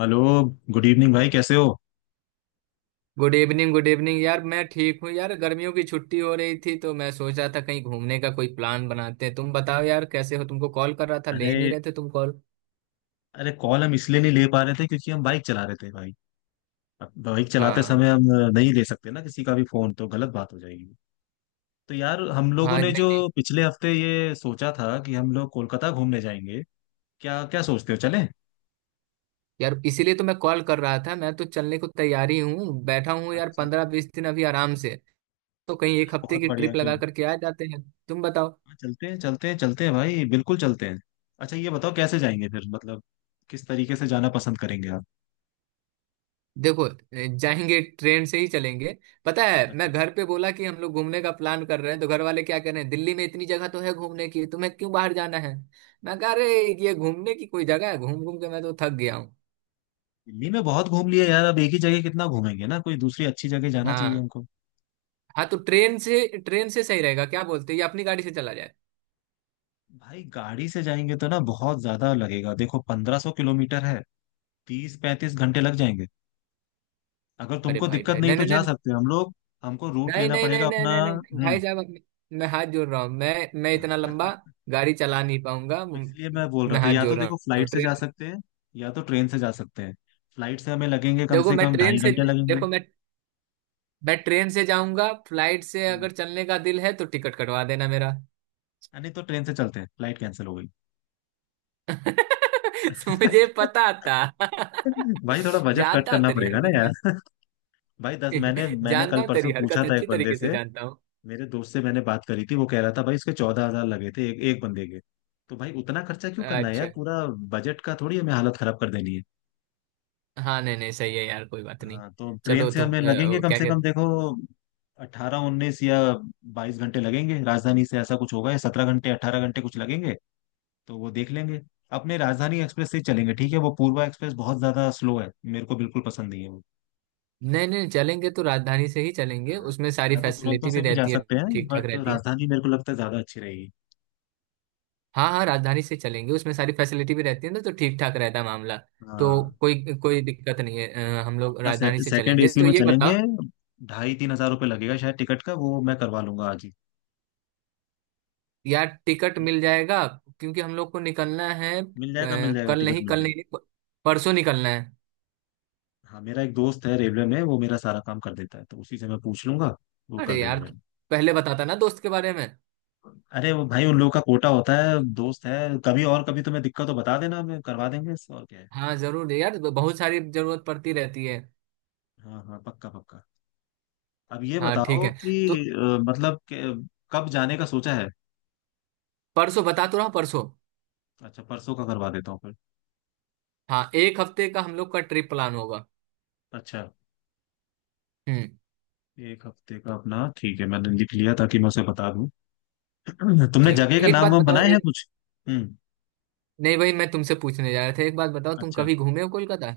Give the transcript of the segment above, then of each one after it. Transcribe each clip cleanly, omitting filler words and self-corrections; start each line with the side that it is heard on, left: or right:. left: Hello. Good evening भाई, कैसे हो?
right: गुड इवनिंग, गुड इवनिंग यार, मैं ठीक हूँ यार। गर्मियों की छुट्टी हो रही थी तो मैं सोच रहा था कहीं घूमने का कोई प्लान बनाते हैं। तुम बताओ यार, कैसे हो? तुमको कॉल कर रहा था, ले नहीं
left: अरे
right: रहे थे तुम कॉल।
left: अरे कॉल हम इसलिए नहीं ले पा रहे थे क्योंकि हम बाइक चला रहे थे भाई। अब बाइक चलाते
right: हाँ।
left: समय हम नहीं ले सकते ना किसी का भी फोन, तो गलत बात हो जाएगी। तो यार हम लोगों
right: हाँ,
left: ने
right: नहीं
left: जो
right: नहीं,
left: पिछले हफ्ते ये सोचा था कि हम लोग कोलकाता घूमने जाएंगे, क्या क्या सोचते हो, चलें?
right: यार इसीलिए तो मैं कॉल कर रहा था। मैं तो चलने को तैयारी हूँ, बैठा हूँ यार,
left: अच्छा।
right: 15-20 दिन अभी आराम से। तो कहीं
left: अरे
right: एक हफ्ते
left: बहुत
right: की
left: बढ़िया
right: ट्रिप लगा
left: फिर।
right: करके आ जाते हैं। तुम बताओ।
left: हाँ, चलते हैं चलते हैं चलते हैं भाई, बिल्कुल चलते हैं। अच्छा ये बताओ कैसे जाएंगे फिर, मतलब किस तरीके से जाना पसंद करेंगे आप?
right: देखो, जाएंगे ट्रेन से ही चलेंगे। पता है, मैं
left: अच्छा।
right: घर पे बोला कि हम लोग घूमने का प्लान कर रहे हैं, तो घर वाले क्या कह रहे हैं, दिल्ली में इतनी जगह तो है घूमने की, तुम्हें क्यों बाहर जाना है। मैं कह रहे ये घूमने की कोई जगह है? घूम घूम के मैं तो थक गया हूँ।
left: दिल्ली में बहुत घूम लिया यार, अब एक ही जगह कितना घूमेंगे ना, कोई दूसरी अच्छी जगह जाना चाहिए
right: हाँ।
left: हमको।
right: हाँ तो ट्रेन से, ट्रेन से सही रहेगा, क्या बोलते हैं, या अपनी गाड़ी से चला जाए?
left: भाई गाड़ी से जाएंगे तो ना बहुत ज्यादा लगेगा, देखो 1500 किलोमीटर है। 30-35 घंटे लग जाएंगे। अगर
right: अरे
left: तुमको
right: भाई
left: दिक्कत
right: भाई,
left: नहीं
right: नहीं
left: तो
right: नहीं
left: जा
right: नहीं
left: सकते हैं हम लोग। हमको रूट
right: नहीं
left: लेना
right: नहीं
left: पड़ेगा
right: नहीं नहीं
left: अपना।
right: नहीं नहीं,
left: हम्म।
right: भाई साहब, मैं हाथ जोड़ रहा हूँ। मैं इतना लंबा गाड़ी चला नहीं पाऊंगा।
left: तो इसलिए मैं बोल रहा
right: मैं
left: था,
right: हाथ
left: या तो
right: जोड़ रहा
left: देखो फ्लाइट
right: हूँ।
left: से
right: ट्रेन।
left: जा सकते हैं या तो ट्रेन से जा सकते हैं। फ्लाइट से हमें लगेंगे कम
right: देखो
left: से
right: मैं
left: कम
right: ट्रेन
left: ढाई
right: से,
left: घंटे लगेंगे।
right: देखो मैं ट्रेन से जाऊंगा। फ्लाइट से
left: हम्म।
right: अगर चलने का दिल है तो टिकट कटवा देना मेरा।
left: नहीं तो ट्रेन से चलते हैं, फ्लाइट कैंसिल हो गई।
right: मुझे पता था।
left: भाई थोड़ा बजट कट
right: जानता हूँ
left: करना
right: तेरी
left: पड़ेगा ना
right: हरकत।
left: यार। भाई दस मैंने
right: मैं
left: मैंने
right: जानता
left: कल
right: हूँ
left: परसों
right: तेरी
left: पूछा
right: हरकत,
left: था एक
right: अच्छी
left: बंदे
right: तरीके से
left: से,
right: जानता हूँ।
left: मेरे दोस्त से मैंने बात करी थी, वो कह रहा था भाई इसके 14 हजार लगे थे एक एक बंदे के। तो भाई उतना खर्चा क्यों करना है
right: अच्छा।
left: यार, पूरा बजट का थोड़ी हमें हालत खराब कर देनी है।
right: हाँ, नहीं नहीं, सही है यार, कोई बात नहीं।
left: हाँ तो ट्रेन
right: चलो
left: से
right: तो
left: हमें लगेंगे कम
right: क्या
left: से कम
right: कहते।
left: देखो 18-19 या 22 घंटे लगेंगे राजधानी से, ऐसा कुछ होगा, या 17 घंटे 18 घंटे कुछ लगेंगे। तो वो देख लेंगे। अपने राजधानी एक्सप्रेस से ही चलेंगे, ठीक है। वो पूर्वा एक्सप्रेस बहुत ज्यादा स्लो है, मेरे को बिल्कुल पसंद नहीं है वो।
right: नहीं नहीं, चलेंगे तो राजधानी से ही चलेंगे,
left: हाँ।
right: उसमें सारी
left: या तो दुरंतो
right: फैसिलिटी भी
left: से भी जा
right: रहती है।
left: सकते हैं
right: ठीक ठाक
left: बट
right: रहती है।
left: राजधानी मेरे को लगता है ज्यादा अच्छी रहेगी।
right: हाँ हाँ, राजधानी से चलेंगे, उसमें सारी फैसिलिटी भी रहती है ना, तो ठीक ठाक रहता है मामला। तो
left: हाँ।
right: कोई कोई दिक्कत नहीं है। हम लोग
left: अपना
right: राजधानी से
left: सेकंड
right: चलेंगे,
left: एसी
right: तो
left: में
right: ये
left: चलेंगे।
right: बताओ,
left: 2.5-3 हजार रुपये लगेगा शायद टिकट का, वो मैं करवा लूंगा आज ही।
right: यार टिकट मिल जाएगा? क्योंकि हम लोग को निकलना है।
left: मिल जाएगा मिल जाएगा,
right: कल
left: टिकट
right: नहीं,
left: मिल
right: कल
left: जाएगा।
right: नहीं, परसों निकलना है।
left: हाँ, मेरा एक दोस्त है रेलवे में, वो मेरा सारा काम कर देता है, तो उसी से मैं पूछ लूंगा। वो कर
right: अरे
left: देगा
right: यार तू
left: मेरा।
right: पहले बताता ना दोस्त के बारे में।
left: अरे वो भाई उन लोगों का कोटा होता है, दोस्त है। कभी और कभी तुम्हें दिक्कत हो बता देना, मैं करवा देंगे इससे और क्या है।
right: हाँ जरूर यार, बहुत सारी जरूरत पड़ती रहती है।
left: हाँ हाँ, पक्का पक्का। अब ये
right: हाँ ठीक
left: बताओ
right: है। तो
left: कि मतलब कि, कब जाने का सोचा है?
right: परसों बता तो रहा हूँ, परसों।
left: अच्छा, परसों का करवा देता हूँ फिर।
right: हाँ, एक हफ्ते का हम लोग का ट्रिप प्लान होगा।
left: अच्छा।
right: हम्म।
left: एक हफ्ते का अपना, ठीक है, मैंने लिख लिया ताकि मैं उसे बता दूं। तुमने
right: ठीक
left: जगह
right: है,
left: का
right: एक
left: नाम
right: बात
left: वाम
right: बताओ।
left: बनाए हैं कुछ? हम्म।
right: नहीं भाई, मैं तुमसे पूछने जा रहा था, एक बात बताओ, तुम
left: अच्छा।
right: कभी घूमे हो कोलकाता?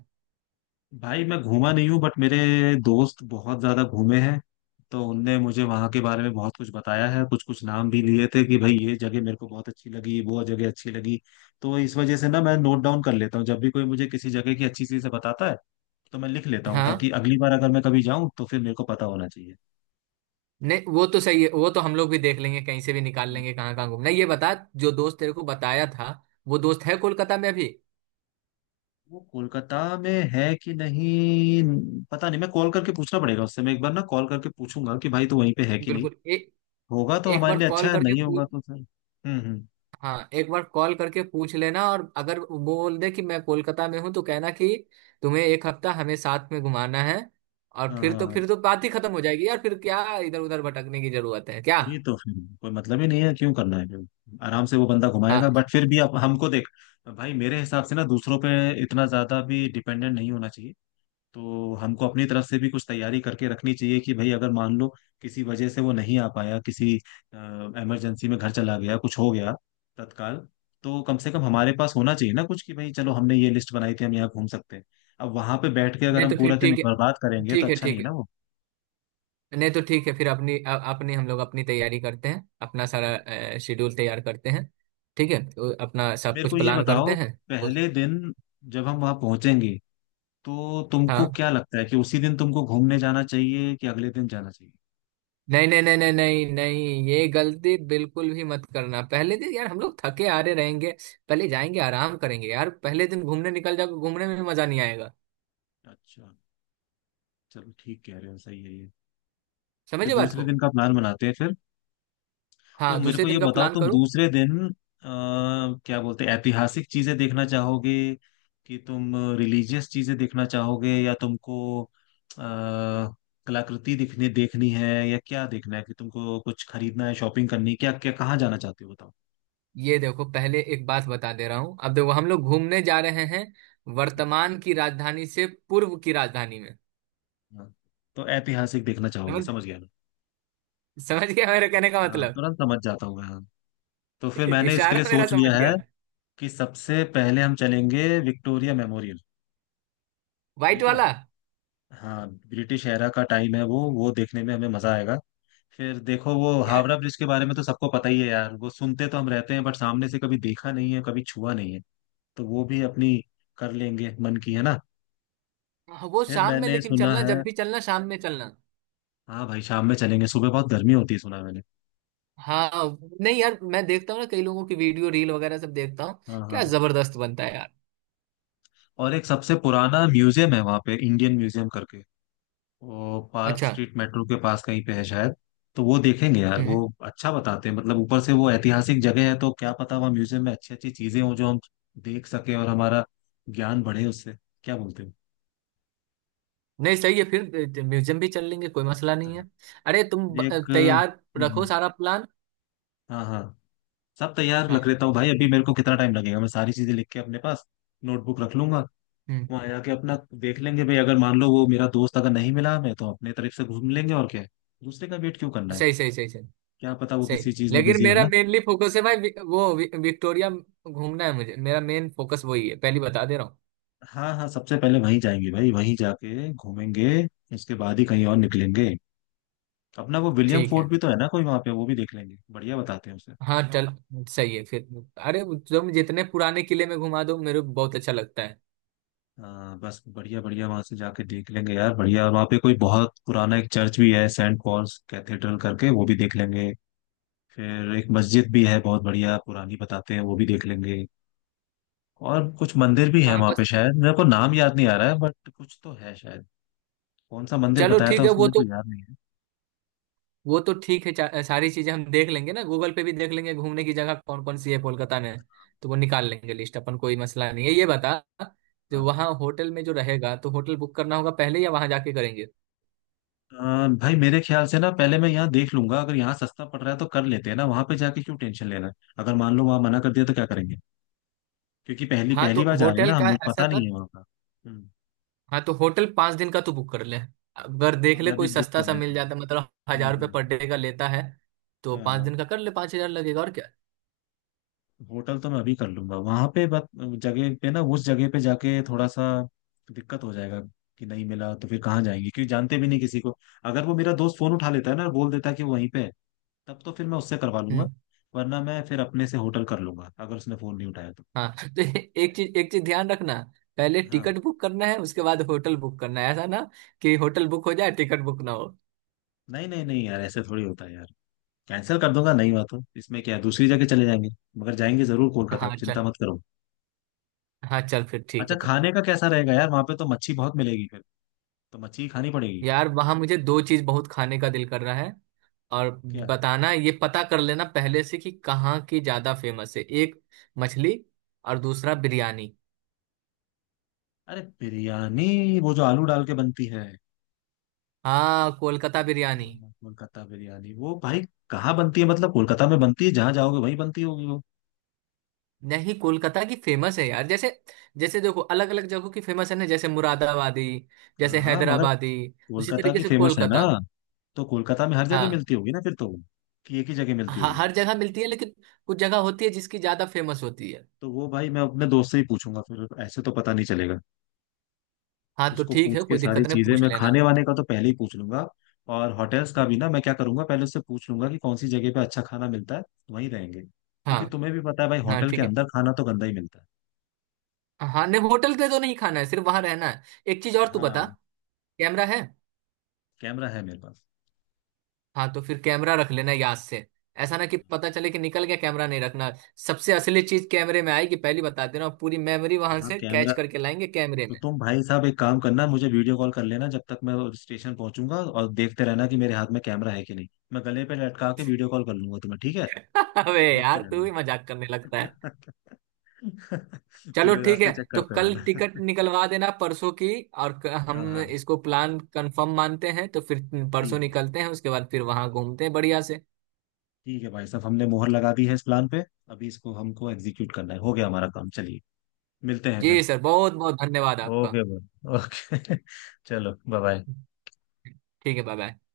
left: भाई मैं घूमा नहीं हूँ बट मेरे दोस्त बहुत ज्यादा घूमे हैं। तो उनने मुझे वहां के बारे में बहुत कुछ बताया है, कुछ कुछ नाम भी लिए थे कि भाई ये जगह मेरे को बहुत अच्छी लगी, वो जगह अच्छी लगी। तो इस वजह से ना मैं नोट डाउन कर लेता हूँ जब भी कोई मुझे किसी जगह की अच्छी चीज से बताता है, तो मैं लिख लेता हूँ
right: हाँ।
left: ताकि अगली बार अगर मैं कभी जाऊँ तो फिर मेरे को पता होना चाहिए।
right: नहीं, वो तो सही है, वो तो हम लोग भी देख लेंगे, कहीं से भी निकाल
left: हम्म।
right: लेंगे कहाँ कहाँ घूमना है। ये बता, जो दोस्त तेरे को बताया था, वो दोस्त है कोलकाता में अभी?
left: वो कोलकाता में है कि नहीं, पता नहीं, मैं कॉल करके पूछना पड़ेगा उससे। मैं एक बार ना कॉल करके पूछूंगा कि भाई तो वहीं पे है कि नहीं।
right: बिल्कुल, एक,
left: होगा तो
right: एक
left: हमारे
right: बार
left: लिए अच्छा
right: कॉल
left: है,
right: करके
left: नहीं
right: पूछ।
left: होगा तो फिर हम्म।
right: हाँ एक बार कॉल करके पूछ लेना, और अगर वो बोल दे कि मैं कोलकाता में हूँ तो कहना कि तुम्हें एक हफ्ता हमें साथ में घुमाना है। और
left: हाँ
right: फिर तो,
left: हाँ,
right: फिर तो बात ही खत्म हो जाएगी यार, फिर क्या इधर उधर भटकने की जरूरत है क्या?
left: वही तो फिर कोई मतलब ही नहीं है क्यों करना है फिर, आराम से वो बंदा
right: हाँ।
left: घुमाएगा, बट फिर भी आप हमको देख। भाई मेरे हिसाब से ना दूसरों पे इतना ज्यादा भी डिपेंडेंट नहीं होना चाहिए। तो हमको अपनी तरफ से भी कुछ तैयारी करके रखनी चाहिए कि भाई अगर मान लो किसी वजह से वो नहीं आ पाया, किसी इमरजेंसी में घर चला गया, कुछ हो गया तत्काल, तो कम से कम हमारे पास होना चाहिए ना कुछ कि भाई चलो हमने ये लिस्ट बनाई थी हम यहाँ घूम सकते हैं। अब वहां पे बैठ के अगर
right: नहीं
left: हम
right: तो
left: पूरा
right: फिर
left: दिन
right: ठीक है,
left: बर्बाद करेंगे तो
right: ठीक है
left: अच्छा
right: ठीक
left: नहीं ना
right: है।
left: वो।
right: नहीं तो ठीक है, फिर अपनी अपनी, हम लोग अपनी तैयारी करते हैं, अपना
left: हाँ।
right: सारा शेड्यूल तैयार करते हैं। ठीक है, तो अपना
left: अच्छा
right: सब
left: मेरे को
right: कुछ
left: ये
right: प्लान करते
left: बताओ,
right: हैं। तो
left: पहले दिन जब हम वहां पहुंचेंगे तो तुमको
right: हाँ,
left: क्या लगता है कि उसी दिन तुमको घूमने जाना चाहिए कि अगले दिन जाना चाहिए?
right: नहीं नहीं नहीं नहीं नहीं नहीं, ये गलती बिल्कुल भी मत करना, पहले दिन यार हम लोग थके हारे रहेंगे। पहले जाएंगे आराम करेंगे यार, पहले दिन घूमने निकल जाओगे, घूमने में भी मजा नहीं आएगा।
left: अच्छा, चलो ठीक कह रहे हो, सही है ये। फिर
right: समझे बात
left: दूसरे
right: को।
left: दिन का प्लान बनाते हैं फिर। तो
right: हाँ,
left: मेरे
right: दूसरे
left: को ये
right: दिन का
left: बताओ,
right: प्लान
left: तुम
right: करो।
left: दूसरे दिन क्या बोलते हैं, ऐतिहासिक चीजें देखना चाहोगे कि तुम रिलीजियस चीजें देखना चाहोगे, या तुमको कलाकृति दिखने देखनी है, या क्या देखना है, कि तुमको कुछ खरीदना है, शॉपिंग करनी है, क्या क्या कहाँ जाना चाहते हो बताओ?
right: ये देखो, पहले एक बात बता दे रहा हूँ, अब देखो, हम लोग घूमने जा रहे हैं
left: हम्म।
right: वर्तमान की राजधानी से पूर्व की राजधानी
left: हाँ। तो ऐतिहासिक देखना चाहोगे,
right: में।
left: समझ गया ना।
right: समझ गया मेरे कहने का
left: हाँ
right: मतलब?
left: तुरंत समझ जाता हूँ मैं, हाँ। तो फिर मैंने इसके
right: इशारा
left: लिए
right: मेरा
left: सोच
right: समझ
left: लिया
right: गया।
left: है कि सबसे पहले हम चलेंगे विक्टोरिया मेमोरियल।
right: व्हाइट
left: ठीक है।
right: वाला?
left: हाँ ब्रिटिश एरा का टाइम है वो देखने में हमें मजा आएगा। फिर देखो वो
right: यार,
left: हावड़ा ब्रिज के बारे में तो सबको पता ही है यार, वो सुनते तो हम रहते हैं बट सामने से कभी देखा नहीं है, कभी छुआ नहीं है। तो वो भी अपनी कर लेंगे मन की, है ना।
right: हाँ, वो
left: फिर
right: शाम में,
left: मैंने
right: लेकिन
left: सुना
right: चलना
left: है,
right: जब भी चलना शाम में चलना।
left: हाँ भाई शाम में चलेंगे, सुबह बहुत गर्मी होती है सुना है मैंने।
right: हाँ। नहीं यार, मैं देखता हूँ ना, कई लोगों की वीडियो रील वगैरह सब देखता हूँ।
left: हाँ
right: क्या
left: हाँ।
right: जबरदस्त बनता है यार।
left: और एक सबसे पुराना म्यूजियम है वहाँ पे, इंडियन म्यूजियम करके। वो पार्क
right: अच्छा।
left: स्ट्रीट मेट्रो के पास कहीं पे है शायद। तो वो देखेंगे यार वो।
right: हम्म।
left: अच्छा बताते हैं, मतलब ऊपर से वो ऐतिहासिक जगह है तो क्या पता वहाँ म्यूजियम में अच्छी अच्छी चीजें हों जो हम देख सकें और हमारा ज्ञान बढ़े उससे। क्या बोलते हो?
right: नहीं, सही है, फिर म्यूजियम भी चल लेंगे, कोई मसला नहीं
left: हाँ।
right: है। अरे तुम
left: फिर एक,
right: तैयार रखो
left: हम्म,
right: सारा प्लान।
left: हाँ हाँ, सब तैयार
right: हाँ।
left: रख लेता हूँ भाई। अभी मेरे को कितना टाइम लगेगा, मैं सारी चीजें लिख के अपने पास नोटबुक रख लूंगा।
right: हम्म।
left: वहां जाके अपना देख लेंगे भाई, अगर मान लो वो मेरा दोस्त अगर नहीं मिला हमें तो अपने तरफ से घूम लेंगे और क्या है। दूसरे का वेट क्यों करना है।
right: सही सही सही सही।
left: क्या पता वो
right: सही,
left: किसी चीज में
right: लेकिन
left: बिजी हो
right: मेरा
left: ना।
right: मेनली फोकस है भाई, विक्टोरिया घूमना है मुझे, मेरा मेन फोकस वही है, पहली बता दे रहा हूँ।
left: हाँ हाँ, सबसे पहले वहीं जाएंगे भाई, वहीं जाके घूमेंगे, इसके बाद ही कहीं और निकलेंगे। अपना वो विलियम
right: ठीक है।
left: फोर्ट भी तो है ना कोई वहाँ पे, वो भी देख लेंगे, बढ़िया बताते हैं उसे।
right: हाँ है ना। चल सही है फिर। अरे तुम जितने पुराने किले में घुमा दो मेरे को बहुत अच्छा लगता है।
left: हाँ बस बढ़िया बढ़िया, वहाँ से जाके देख लेंगे यार बढ़िया। वहाँ पे कोई बहुत पुराना एक चर्च भी है, सेंट पॉल्स कैथेड्रल करके, वो भी देख लेंगे। फिर एक मस्जिद भी है बहुत बढ़िया पुरानी बताते हैं, वो भी देख लेंगे। और कुछ मंदिर भी है
right: हाँ
left: वहाँ पे
right: बस।
left: शायद, मेरे को नाम याद नहीं आ रहा है बट कुछ तो है शायद। कौन सा मंदिर
right: चलो
left: बताया था
right: ठीक है
left: उसने,
right: वो
left: मेरे को
right: तो,
left: याद नहीं है।
right: वो तो ठीक है, सारी चीजें हम देख लेंगे ना, गूगल पे भी देख लेंगे घूमने की जगह कौन कौन सी है कोलकाता में। तो वो निकाल लेंगे लिस्ट अपन, कोई मसला नहीं है। ये बता, जो
left: हाँ।
right: वहाँ होटल में जो रहेगा, तो होटल बुक करना होगा पहले या वहाँ जाके करेंगे?
left: भाई मेरे ख्याल से ना पहले मैं यहाँ देख लूंगा, अगर यहाँ सस्ता पड़ रहा है तो कर लेते हैं ना, वहां पे जाके क्यों टेंशन लेना है। अगर मान लो वहां मना कर दिया तो क्या करेंगे, क्योंकि पहली
right: हाँ तो
left: पहली बार जा रहे हैं
right: होटल
left: ना हम,
right: का
left: मुझे
right: ऐसा
left: पता नहीं
right: कर।
left: है वहां का। हम्म।
right: हाँ तो होटल 5 दिन का तू बुक कर ले। अगर
left: हाँ
right: देख
left: मैं
right: ले
left: अभी
right: कोई
left: बुक
right: सस्ता
left: कर
right: सा
left: लेता
right: मिल
left: हूँ।
right: जाता, मतलब 1,000 रुपये पर
left: हम्म।
right: डे का लेता है, तो पाँच
left: हाँ,
right: दिन का कर ले, 5,000 लगेगा और क्या।
left: होटल तो मैं अभी कर लूंगा वहां पे बस जगह पे ना, उस जगह पे जाके थोड़ा सा दिक्कत हो जाएगा कि नहीं मिला तो फिर कहाँ जाएंगे क्योंकि जानते भी नहीं किसी को। अगर वो मेरा दोस्त फोन उठा लेता है ना और बोल देता है कि वो वहीं पे है, तब तो फिर मैं उससे करवा लूंगा।
right: हम्म।
left: वरना मैं फिर अपने से होटल कर लूंगा, अगर उसने फोन नहीं उठाया तो।
right: हाँ। तो एक चीज, एक चीज ध्यान रखना, पहले
left: हाँ,
right: टिकट बुक करना है, उसके बाद होटल बुक करना है, ऐसा ना कि होटल बुक हो जाए टिकट बुक ना हो।
left: नहीं नहीं नहीं यार, ऐसे थोड़ी होता है यार। कैंसिल कर दूंगा, नहीं हुआ तो इसमें क्या है, दूसरी जगह चले जाएंगे। मगर जाएंगे जरूर कोलकाता,
right: हाँ चल।
left: चिंता मत करो।
right: हाँ चल फिर ठीक
left: अच्छा
right: है तो।
left: खाने का कैसा रहेगा यार, वहां पे तो मच्छी बहुत मिलेगी फिर, तो मच्छी ही खानी पड़ेगी।
right: यार वहाँ मुझे दो चीज बहुत खाने का दिल कर रहा है, और
left: क्या?
right: बताना, ये पता कर लेना पहले से कि कहाँ की ज्यादा फेमस है। एक, मछली, और दूसरा, बिरयानी।
left: अरे बिरयानी, वो जो आलू डाल के बनती है?
right: हाँ, कोलकाता बिरयानी।
left: हाँ, कोलकाता बिरयानी। वो भाई कहाँ बनती है, मतलब कोलकाता में बनती है, जहां जाओगे वहीं बनती होगी वो।
right: नहीं, कोलकाता की फेमस है यार, जैसे, जैसे देखो अलग अलग जगहों की फेमस है ना, जैसे मुरादाबादी, जैसे
left: हाँ हाँ मगर
right: हैदराबादी, उसी
left: कोलकाता
right: तरीके
left: की
right: से
left: फेमस है ना,
right: कोलकाता।
left: तो कोलकाता में हर जगह
right: हाँ।
left: मिलती होगी ना फिर तो वो, कि एक ही जगह मिलती होगी?
right: हर जगह मिलती है, लेकिन कुछ जगह होती है जिसकी ज्यादा फेमस होती है।
left: तो वो भाई मैं अपने दोस्त से ही पूछूंगा फिर, ऐसे तो पता नहीं चलेगा।
right: हाँ तो
left: उसको
right: ठीक है,
left: पूछ के
right: कोई
left: सारी
right: दिक्कत नहीं,
left: चीजें
right: पूछ
left: मैं,
right: लेना।
left: खाने वाने का तो पहले ही पूछ लूंगा, और होटल्स का भी ना। मैं क्या करूंगा पहले उससे पूछ लूंगा कि कौन सी जगह पे अच्छा खाना मिलता है, वहीं रहेंगे
right: हाँ
left: क्योंकि तुम्हें भी पता है भाई
right: हाँ
left: होटल के
right: ठीक है।
left: अंदर खाना तो गंदा ही मिलता
right: हाँ नहीं, होटल पे तो नहीं खाना है, सिर्फ वहां रहना है। एक चीज और
left: है।
right: तू बता,
left: हाँ।
right: कैमरा है?
left: कैमरा है मेरे पास।
right: हाँ तो फिर कैमरा रख लेना याद से, ऐसा ना कि पता चले कि निकल गया, कैमरा नहीं रखना। सबसे असली चीज कैमरे में आएगी, पहली बता दे रहा हूँ, पूरी मेमोरी वहां
left: हाँ
right: से कैच
left: कैमरा।
right: करके लाएंगे कैमरे।
left: तो तुम भाई साहब एक काम करना, मुझे वीडियो कॉल कर लेना जब तक मैं स्टेशन पहुंचूंगा, और देखते रहना कि मेरे हाथ में कैमरा है कि नहीं। मैं गले पे लटका के वीडियो कॉल कर लूंगा तुम्हें, ठीक है।
right: अबे
left: देखते
right: यार तू
left: रहना।
right: भी मजाक करने लगता है। चलो
left: पूरे
right: ठीक है,
left: रास्ते चेक
right: तो
left: करते
right: कल
left: रहना।
right: टिकट निकलवा देना परसों की, और हम
left: हाँ हाँ,
right: इसको प्लान कंफर्म मानते हैं, तो फिर परसों
left: ठीक है।
right: निकलते हैं, उसके बाद फिर वहां घूमते हैं बढ़िया से।
left: ठीक है भाई साहब, हमने मोहर लगा दी है इस प्लान पे। अभी इसको हमको एग्जीक्यूट करना है, हो गया हमारा काम, चलिए, मिलते हैं
right: जी
left: फिर।
right: सर, बहुत बहुत धन्यवाद आपका।
left: ओके भाई, ओके। चलो, बाय बाय।
right: ठीक है, बाय बाय।